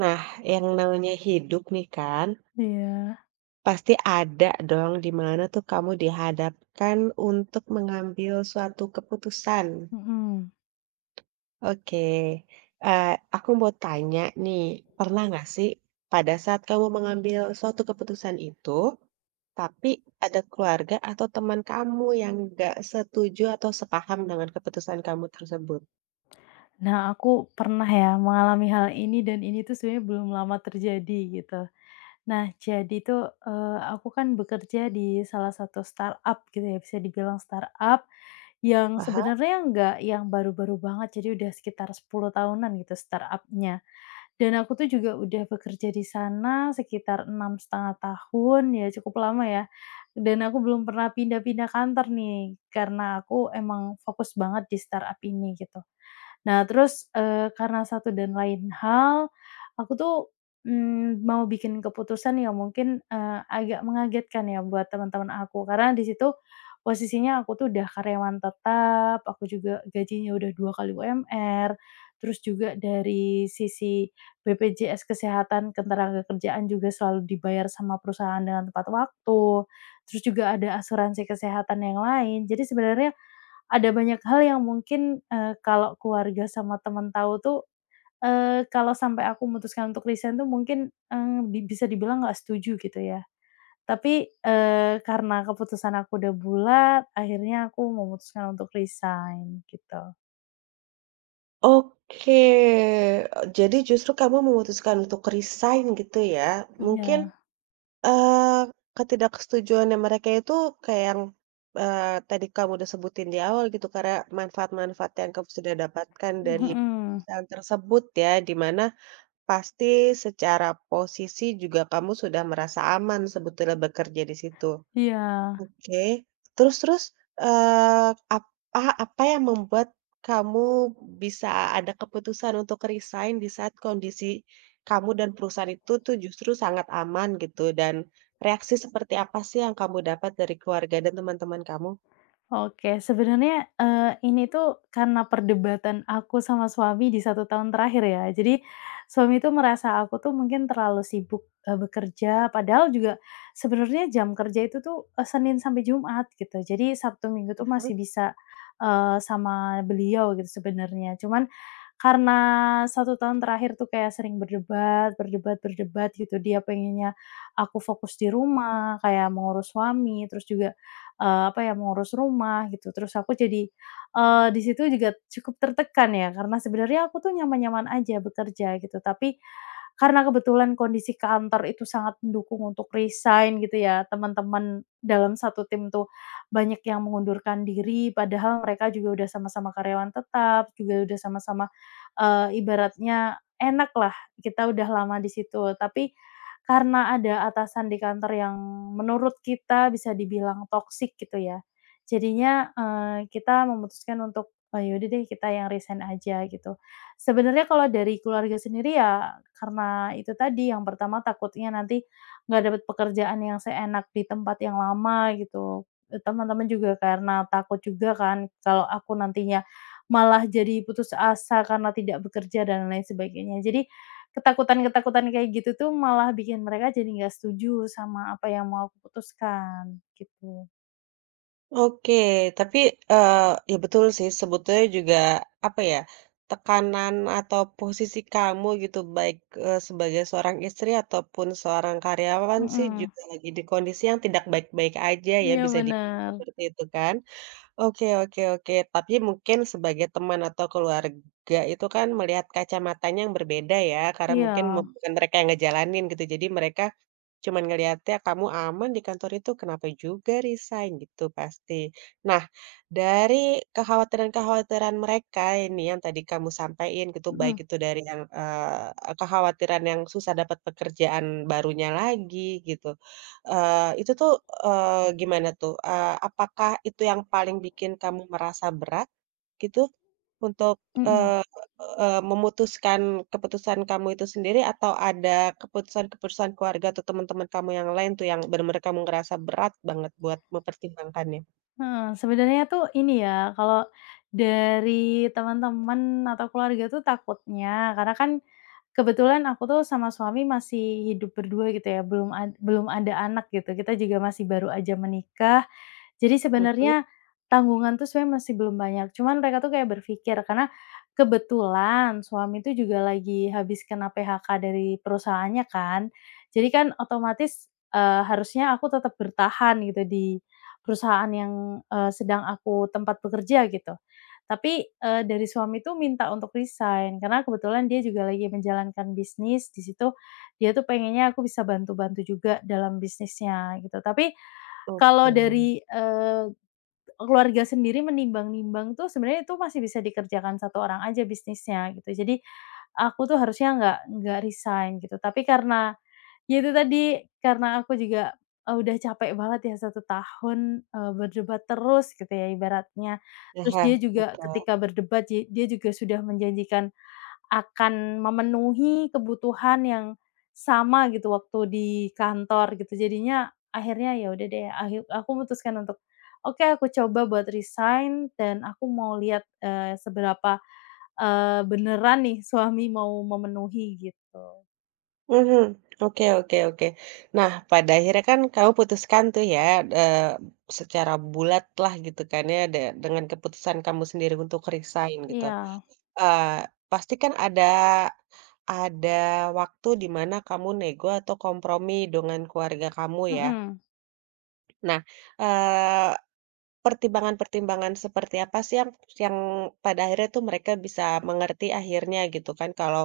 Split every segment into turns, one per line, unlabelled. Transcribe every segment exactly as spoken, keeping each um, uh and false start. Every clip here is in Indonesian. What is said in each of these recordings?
Nah, yang namanya hidup nih kan,
Iya,
pasti ada dong di mana tuh kamu dihadapkan untuk mengambil suatu keputusan.
mhm.
Oke, eh, aku mau tanya nih, pernah nggak sih pada saat kamu mengambil suatu keputusan itu, tapi ada keluarga atau teman kamu yang nggak setuju atau sepaham dengan keputusan kamu tersebut?
Nah, aku pernah ya mengalami hal ini dan ini tuh sebenarnya belum lama terjadi gitu. Nah, jadi tuh, eee, aku kan bekerja di salah satu startup gitu ya, bisa dibilang startup yang
Paham?
sebenarnya nggak yang baru-baru banget, jadi udah sekitar sepuluh tahunan gitu startup-nya. Dan aku tuh juga udah bekerja di sana sekitar enam setengah tahun, ya cukup lama ya. Dan aku belum pernah pindah-pindah kantor nih, karena aku emang fokus banget di startup ini gitu. Nah terus, eee, karena satu dan lain hal, aku tuh, mmm, mau bikin keputusan yang mungkin, eee, agak mengagetkan ya buat teman-teman aku. Karena di situ posisinya aku tuh udah karyawan tetap, aku juga gajinya udah dua kali U M R, terus juga dari sisi B P J S kesehatan ketenagakerjaan juga selalu dibayar sama perusahaan dengan tepat waktu, terus juga ada asuransi kesehatan yang lain. Jadi sebenarnya ada banyak hal yang mungkin, eee, kalau keluarga sama teman tahu tuh, eee, kalau sampai aku memutuskan untuk resign tuh mungkin, eee, di bisa dibilang nggak setuju gitu ya. Tapi, eee, karena keputusan aku udah bulat, akhirnya aku memutuskan untuk resign gitu.
Oke, jadi justru kamu memutuskan untuk resign gitu ya? Mungkin
Iya,
Eee, ketidaksetujuannya mereka itu kayak yang, eee, tadi kamu udah sebutin di awal gitu, karena manfaat-manfaat yang kamu sudah dapatkan dari
mhm,
perusahaan tersebut ya, di mana pasti secara posisi juga kamu sudah merasa aman sebetulnya bekerja di situ.
iya.
Oke, terus terus, eee, apa apa yang membuat kamu bisa ada keputusan untuk resign di saat kondisi kamu dan perusahaan itu tuh justru sangat aman gitu, dan reaksi seperti apa sih yang kamu dapat dari keluarga dan teman-teman kamu?
Oke, sebenarnya, eee, ini tuh karena perdebatan aku sama suami di satu tahun terakhir ya. Jadi suami tuh merasa aku tuh mungkin terlalu sibuk, eee, bekerja, padahal juga sebenarnya jam kerja itu tuh, eee, Senin sampai Jumat gitu. Jadi Sabtu Minggu tuh
Mhm.
masih bisa, eee, sama beliau gitu sebenarnya. Cuman karena satu tahun terakhir tuh kayak sering berdebat berdebat berdebat gitu, dia pengennya aku fokus di rumah, kayak mengurus suami, terus juga eee, apa ya, mengurus rumah gitu. Terus aku jadi, eee, di situ juga cukup tertekan ya, karena sebenarnya aku tuh nyaman-nyaman aja bekerja gitu, tapi karena kebetulan kondisi kantor itu sangat mendukung untuk resign gitu ya, teman-teman dalam satu tim tuh banyak yang mengundurkan diri, padahal mereka juga udah sama-sama karyawan tetap, juga udah sama-sama, eee, ibaratnya enak lah kita udah lama di situ. Tapi karena ada atasan di kantor yang menurut kita bisa dibilang toksik gitu ya. Jadinya, eee, kita memutuskan untuk, "Oh yaudah deh kita yang resign aja," gitu. Sebenarnya kalau dari keluarga sendiri ya karena itu tadi, yang pertama takutnya nanti nggak dapat pekerjaan yang seenak di tempat yang lama gitu. Eee, teman-teman juga karena takut juga kan kalau aku nantinya malah jadi putus asa karena tidak bekerja dan lain sebagainya. Jadi Ketakutan-ketakutan kayak gitu tuh malah bikin mereka jadi nggak setuju sama apa yang mau aku putuskan, gitu.
Oke, tapi, eee, ya betul sih sebetulnya juga, apa ya, tekanan atau posisi kamu gitu baik, eee, sebagai seorang istri ataupun seorang karyawan sih
Mhm.
juga lagi di kondisi yang tidak baik-baik aja ya
Iya
bisa dibilang
bener.
seperti itu kan? Oke, oke, oke, tapi mungkin sebagai teman atau keluarga itu kan melihat kacamatanya yang berbeda ya, karena
Iya,
mungkin me bukan mereka yang ngejalanin gitu, jadi mereka cuman ngelihatnya kamu aman di kantor itu, kenapa juga resign gitu pasti. Nah, dari kekhawatiran-kekhawatiran mereka ini yang tadi kamu sampaikan gitu, baik
mhm
itu dari yang, eee, kekhawatiran yang susah dapat pekerjaan barunya lagi gitu. Eee, itu tuh, eee, gimana tuh? Eee, apakah itu yang paling bikin kamu merasa berat gitu untuk
mhm,
eee eee, memutuskan keputusan kamu itu sendiri atau ada keputusan-keputusan keluarga atau teman-teman kamu yang lain tuh yang bener-bener kamu ngerasa berat banget buat mempertimbangkannya?
heeh, sebenarnya tuh ini ya, kalau dari teman-teman atau keluarga tuh takutnya karena kan kebetulan aku tuh sama suami masih hidup berdua gitu ya, belum ad belum ada anak gitu, kita juga masih baru aja menikah Jadi
Mhm,
sebenarnya tanggungan tuh sebenarnya masih belum banyak, cuman mereka tuh kayak berpikir karena kebetulan suami itu juga lagi habis kena P H K dari perusahaannya kan. Jadi kan otomatis, eee, harusnya aku tetap bertahan gitu di perusahaan yang, eee, sedang aku tempat bekerja gitu. Tapi, eee, dari suami itu minta untuk resign karena kebetulan dia juga lagi menjalankan bisnis di situ, dia tuh pengennya aku bisa bantu-bantu juga dalam bisnisnya gitu. Tapi
oke.
kalau dari, eee, keluarga sendiri menimbang-nimbang tuh sebenarnya itu masih bisa dikerjakan satu orang aja bisnisnya gitu. Jadi, aku tuh harusnya nggak nggak resign gitu, tapi karena ya itu tadi, karena aku juga, eee, udah capek banget ya satu tahun, eee, berdebat terus gitu ya ibaratnya. Terus
Aha,
dia juga
betul.
ketika berdebat, je dia juga sudah menjanjikan akan memenuhi kebutuhan yang sama gitu waktu di kantor gitu. Jadinya akhirnya ya udah deh, akhir aku memutuskan untuk, "Oke, aku coba buat resign dan aku mau lihat, eee, seberapa, eee, beneran nih suami mau memenuhi," gitu.
Mhm. Oke, oke, oke. Nah, pada akhirnya kan kamu putuskan tuh ya, eee, secara bulat lah gitu kan ya, de dengan keputusan kamu sendiri untuk resign gitu.
Iya,
Eee, pasti kan ada ada waktu di mana kamu nego atau kompromi dengan keluarga kamu ya.
mhm.
Nah, pertimbangan-pertimbangan seperti apa sih yang yang pada akhirnya tuh mereka bisa mengerti akhirnya gitu kan kalau,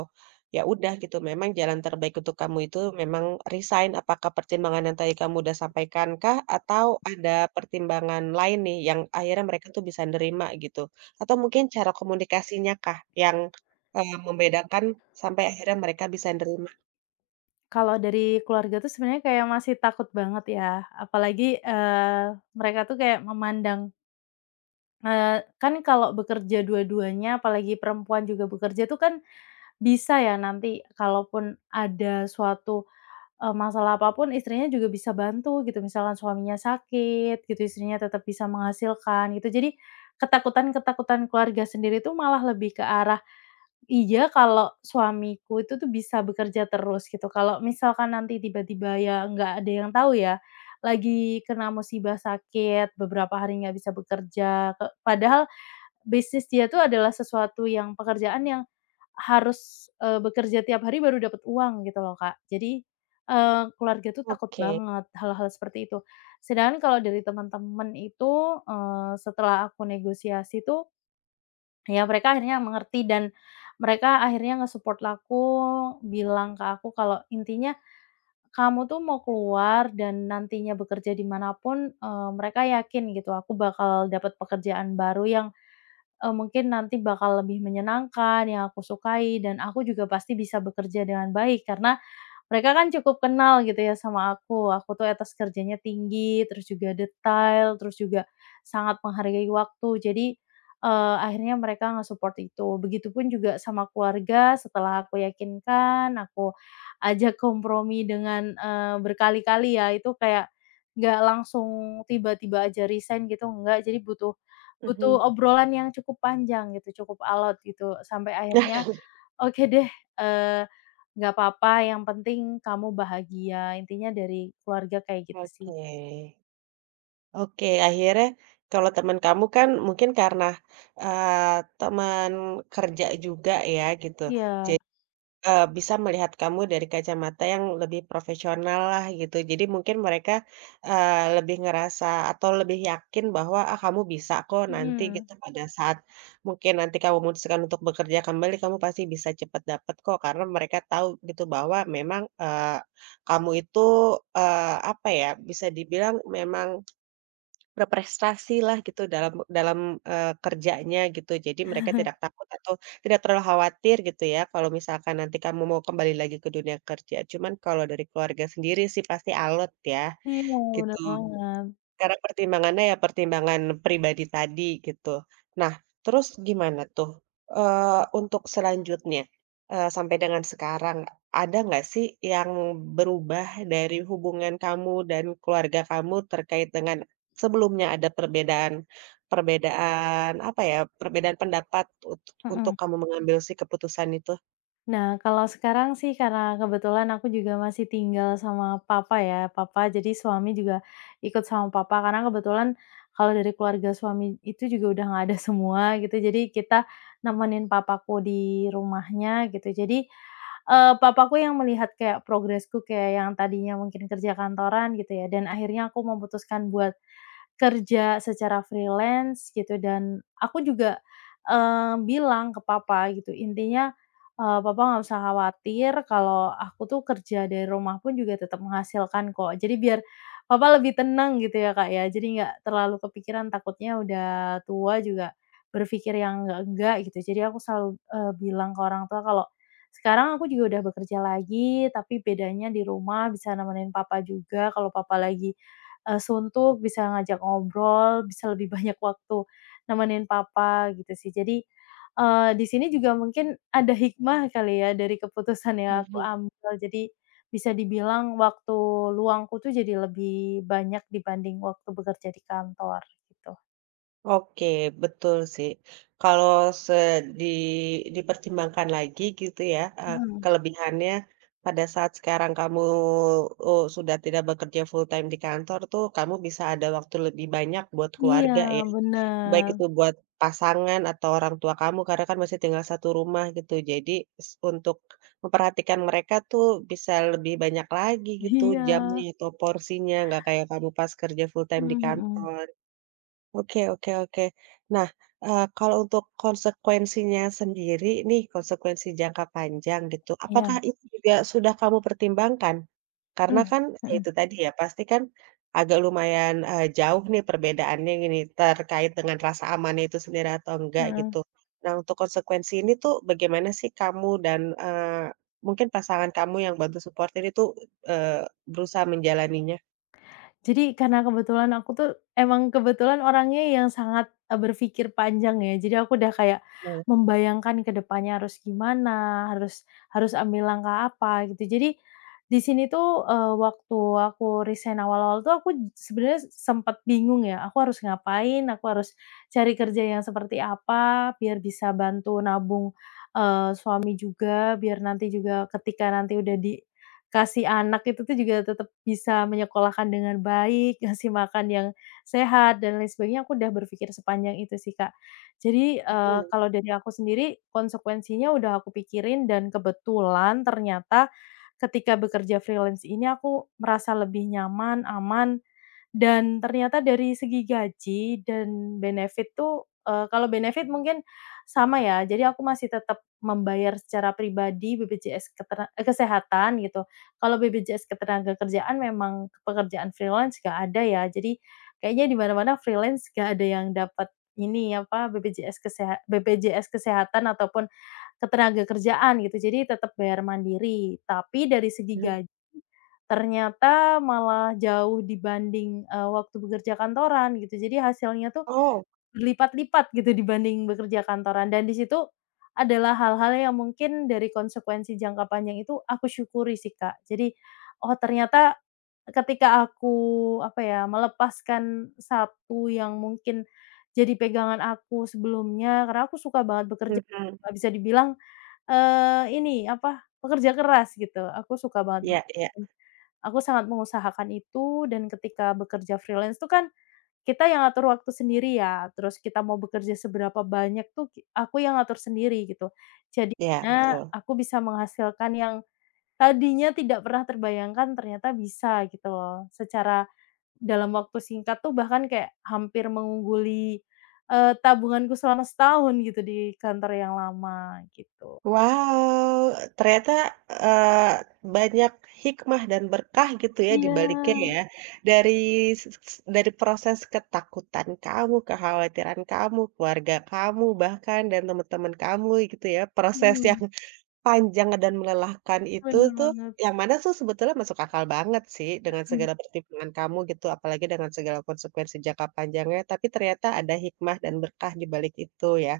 ya udah gitu memang jalan terbaik untuk kamu itu memang resign. Apakah pertimbangan yang tadi kamu udah sampaikan kah? Atau ada pertimbangan lain nih yang akhirnya mereka tuh bisa nerima gitu? Atau mungkin cara komunikasinya kah yang, eee, membedakan sampai akhirnya mereka bisa nerima?
Kalau dari keluarga tuh sebenarnya kayak masih takut banget ya, apalagi, eee, mereka tuh kayak memandang, eee, kan kalau bekerja dua-duanya apalagi perempuan juga bekerja tuh kan Bisa ya nanti kalaupun ada suatu, eee, masalah apapun istrinya juga bisa bantu gitu, misalkan suaminya sakit gitu, istrinya tetap bisa menghasilkan gitu. Jadi ketakutan-ketakutan keluarga sendiri itu malah lebih ke arah, "Iya kalau suamiku itu tuh bisa bekerja terus," gitu. Kalau misalkan nanti tiba-tiba ya nggak ada yang tahu ya, lagi kena musibah sakit, beberapa hari nggak bisa bekerja, ke padahal bisnis dia tuh adalah sesuatu yang pekerjaan yang harus, eee, bekerja tiap hari baru dapat uang gitu loh, Kak. Jadi, eee, keluarga tuh takut
Oke.
banget hal-hal seperti itu. Sedangkan kalau dari teman-teman itu, eee, setelah aku negosiasi tuh, ya mereka akhirnya mengerti dan mereka akhirnya nge-support aku, bilang ke aku kalau intinya, "Kamu tuh mau keluar dan nantinya bekerja dimanapun mana mereka yakin gitu, aku bakal dapat pekerjaan baru yang Eee, mungkin nanti bakal lebih menyenangkan, yang aku sukai, dan aku juga pasti bisa bekerja dengan baik karena, mereka kan cukup kenal gitu ya sama aku, aku tuh etos kerjanya tinggi, terus juga detail, terus juga sangat menghargai waktu. Jadi, eee, akhirnya mereka nge-support itu. Begitupun juga sama keluarga, setelah aku yakinkan, aku ajak kompromi dengan, eee, berkali-kali ya, itu kayak nggak langsung tiba-tiba aja resign gitu, enggak. Jadi butuh
Mhm.
butuh obrolan yang cukup panjang gitu, cukup alot gitu, sampai akhirnya Oke deh, eee, nggak apa-apa yang penting kamu bahagia, intinya dari keluarga kayak gitu sih.
Oke. Oke, akhirnya kalau teman kamu kan mungkin karena, eee, teman kerja juga ya gitu,
Iya,
jadi, eee, bisa melihat kamu dari kacamata yang lebih profesional lah gitu. Jadi mungkin mereka, eee, lebih ngerasa atau lebih yakin bahwa, "Ah, kamu bisa kok nanti,"
mhm.
gitu, "pada saat mungkin nanti kamu memutuskan untuk bekerja kembali, kamu pasti bisa cepat dapat kok." Karena mereka tahu gitu bahwa memang, eee, kamu itu, eee, apa ya, bisa dibilang memang berprestasi lah gitu dalam dalam, eee, kerjanya gitu. Jadi mereka tidak takut atau tidak terlalu khawatir gitu ya kalau misalkan nanti kamu mau kembali lagi ke dunia kerja. Cuman kalau dari keluarga sendiri sih pasti alot ya,
Iya,
gitu.
bener banget,
Karena pertimbangannya ya pertimbangan pribadi tadi gitu. Nah, terus gimana tuh, eee, untuk selanjutnya, eee, sampai dengan sekarang, ada nggak sih yang berubah dari hubungan kamu dan keluarga kamu terkait dengan sebelumnya ada perbedaan perbedaan apa ya, perbedaan pendapat ut untuk
mhm.
kamu mengambil si keputusan itu?
Nah, kalau sekarang sih karena kebetulan aku juga masih tinggal sama papa ya, papa jadi suami juga ikut sama papa, karena kebetulan kalau dari keluarga suami itu juga udah nggak ada semua gitu, jadi kita nemenin papaku di rumahnya gitu. Jadi, eee, papaku yang melihat kayak progresku, kayak yang tadinya mungkin kerja kantoran gitu ya, dan akhirnya aku memutuskan buat kerja secara freelance gitu dan aku juga, eee, bilang ke papa gitu intinya, eee, "Papa nggak usah khawatir kalau aku tuh kerja dari rumah pun juga tetap menghasilkan kok." Jadi biar papa lebih tenang gitu ya, Kak, ya, jadi nggak terlalu kepikiran takutnya udah tua juga berpikir yang enggak-enggak gitu. Jadi aku selalu, eee, bilang ke orang tua kalau, "Sekarang aku juga udah bekerja lagi tapi bedanya di rumah bisa nemenin papa juga kalau papa lagi Eee, suntuk, bisa ngajak ngobrol, bisa lebih banyak waktu nemenin papa gitu sih. Jadi, eee, di sini juga mungkin ada hikmah kali ya dari keputusan yang aku ambil. Jadi bisa dibilang waktu luangku tuh jadi lebih banyak dibanding waktu bekerja di kantor gitu.
Oke, betul sih. Kalau se di dipertimbangkan lagi gitu ya, eee,
Mhm.
kelebihannya pada saat sekarang kamu, eee, sudah tidak bekerja full time di kantor tuh kamu bisa ada waktu lebih banyak buat
Iya
keluarga ya, baik
benar
itu buat pasangan atau orang tua kamu karena kan masih tinggal satu rumah gitu. Jadi s untuk memperhatikan mereka tuh bisa lebih banyak lagi gitu
iya.
jamnya atau porsinya, nggak kayak kamu pas kerja full time
Mhm
di
mhm.
kantor. Oke, oke, oke. Nah, eee, kalau untuk konsekuensinya sendiri nih, konsekuensi jangka panjang gitu, apakah
Iya,
itu juga sudah kamu pertimbangkan? Karena
mmm,
kan ya
mhm,
itu tadi ya, pasti kan agak lumayan, eee, jauh nih perbedaannya ini terkait dengan rasa aman itu sendiri atau enggak
Heeh.
gitu. Nah, untuk konsekuensi ini tuh bagaimana sih kamu dan, eee, mungkin pasangan kamu yang bantu support ini tuh, eee, berusaha menjalaninya?
Jadi karena kebetulan aku tuh emang kebetulan orangnya yang sangat, eee, berpikir panjang ya, jadi aku udah kayak
Nah,
membayangkan ke depannya harus gimana, harus harus ambil langkah apa gitu. Jadi di sini tuh, eee, waktu aku resign awal-awal tuh aku j- sebenarnya sempat bingung ya, aku harus ngapain, aku harus cari kerja yang seperti apa biar bisa bantu nabung, eee, suami juga, biar nanti juga ketika nanti udah di kasih anak itu tuh juga tetap bisa menyekolahkan dengan baik, ngasih makan yang sehat dan lain sebagainya, aku udah berpikir sepanjang itu sih, Kak. Jadi, eee,
mhm,
kalau dari aku sendiri konsekuensinya udah aku pikirin dan kebetulan ternyata ketika bekerja freelance ini aku merasa lebih nyaman, aman dan ternyata dari segi gaji dan benefit tuh, eee, kalau benefit mungkin sama ya, jadi aku masih tetap membayar secara pribadi B P J S ketera eee, kesehatan gitu. Kalau B P J S ketenagakerjaan memang pekerjaan freelance nggak ada ya, jadi kayaknya di mana-mana freelance nggak ada yang dapat ini, apa, B P J S keseha B P J S kesehatan ataupun ketenagakerjaan gitu, jadi tetap bayar mandiri. Tapi dari segi
mhm.
gaji Ternyata malah jauh dibanding, eee, waktu bekerja kantoran gitu. Jadi hasilnya tuh
Oh,
berlipat-lipat gitu dibanding bekerja kantoran dan di situ adalah hal-hal yang mungkin dari konsekuensi jangka panjang itu aku syukuri sih, Kak. Jadi, oh ternyata ketika aku, apa ya, melepaskan satu yang mungkin jadi pegangan aku sebelumnya, karena aku suka banget bekerja,
mhm,
Kak, bisa dibilang, eee, ini, apa, pekerja keras gitu. Aku suka banget
ya.
bekerja.
Iya.
Aku sangat mengusahakan itu dan ketika bekerja freelance tuh kan kita yang ngatur waktu sendiri ya, terus kita mau bekerja seberapa banyak tuh ki aku yang ngatur sendiri gitu.
Iya,
Jadinya
betul.
aku bisa menghasilkan yang tadinya tidak pernah terbayangkan ternyata bisa gitu loh, secara dalam waktu singkat tuh bahkan kayak hampir mengungguli, eee, tabunganku selama setahun gitu di kantor yang lama gitu.
Wow, ternyata, eee, banyak hikmah dan berkah gitu ya di
Iya,
baliknya ya, dari s s dari proses ketakutan kamu, kekhawatiran kamu, keluarga kamu bahkan dan teman-teman kamu gitu ya, proses
mhm,
yang panjang dan melelahkan itu
bener
tuh,
banget,
yang mana tuh sebetulnya masuk akal banget sih dengan segala pertimbangan kamu gitu, apalagi dengan segala konsekuensi jangka panjangnya, tapi ternyata ada hikmah dan berkah di balik itu ya.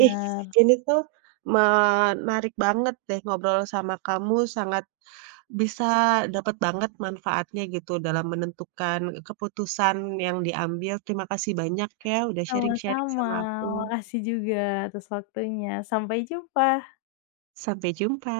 Ih, ini tuh menarik banget deh ngobrol sama kamu, sangat bisa dapat banget manfaatnya gitu dalam menentukan keputusan yang diambil. Terima kasih banyak ya udah sharing-sharing
Sama-sama,
sama aku.
makasih juga atas waktunya. Sampai jumpa.
Sampai jumpa.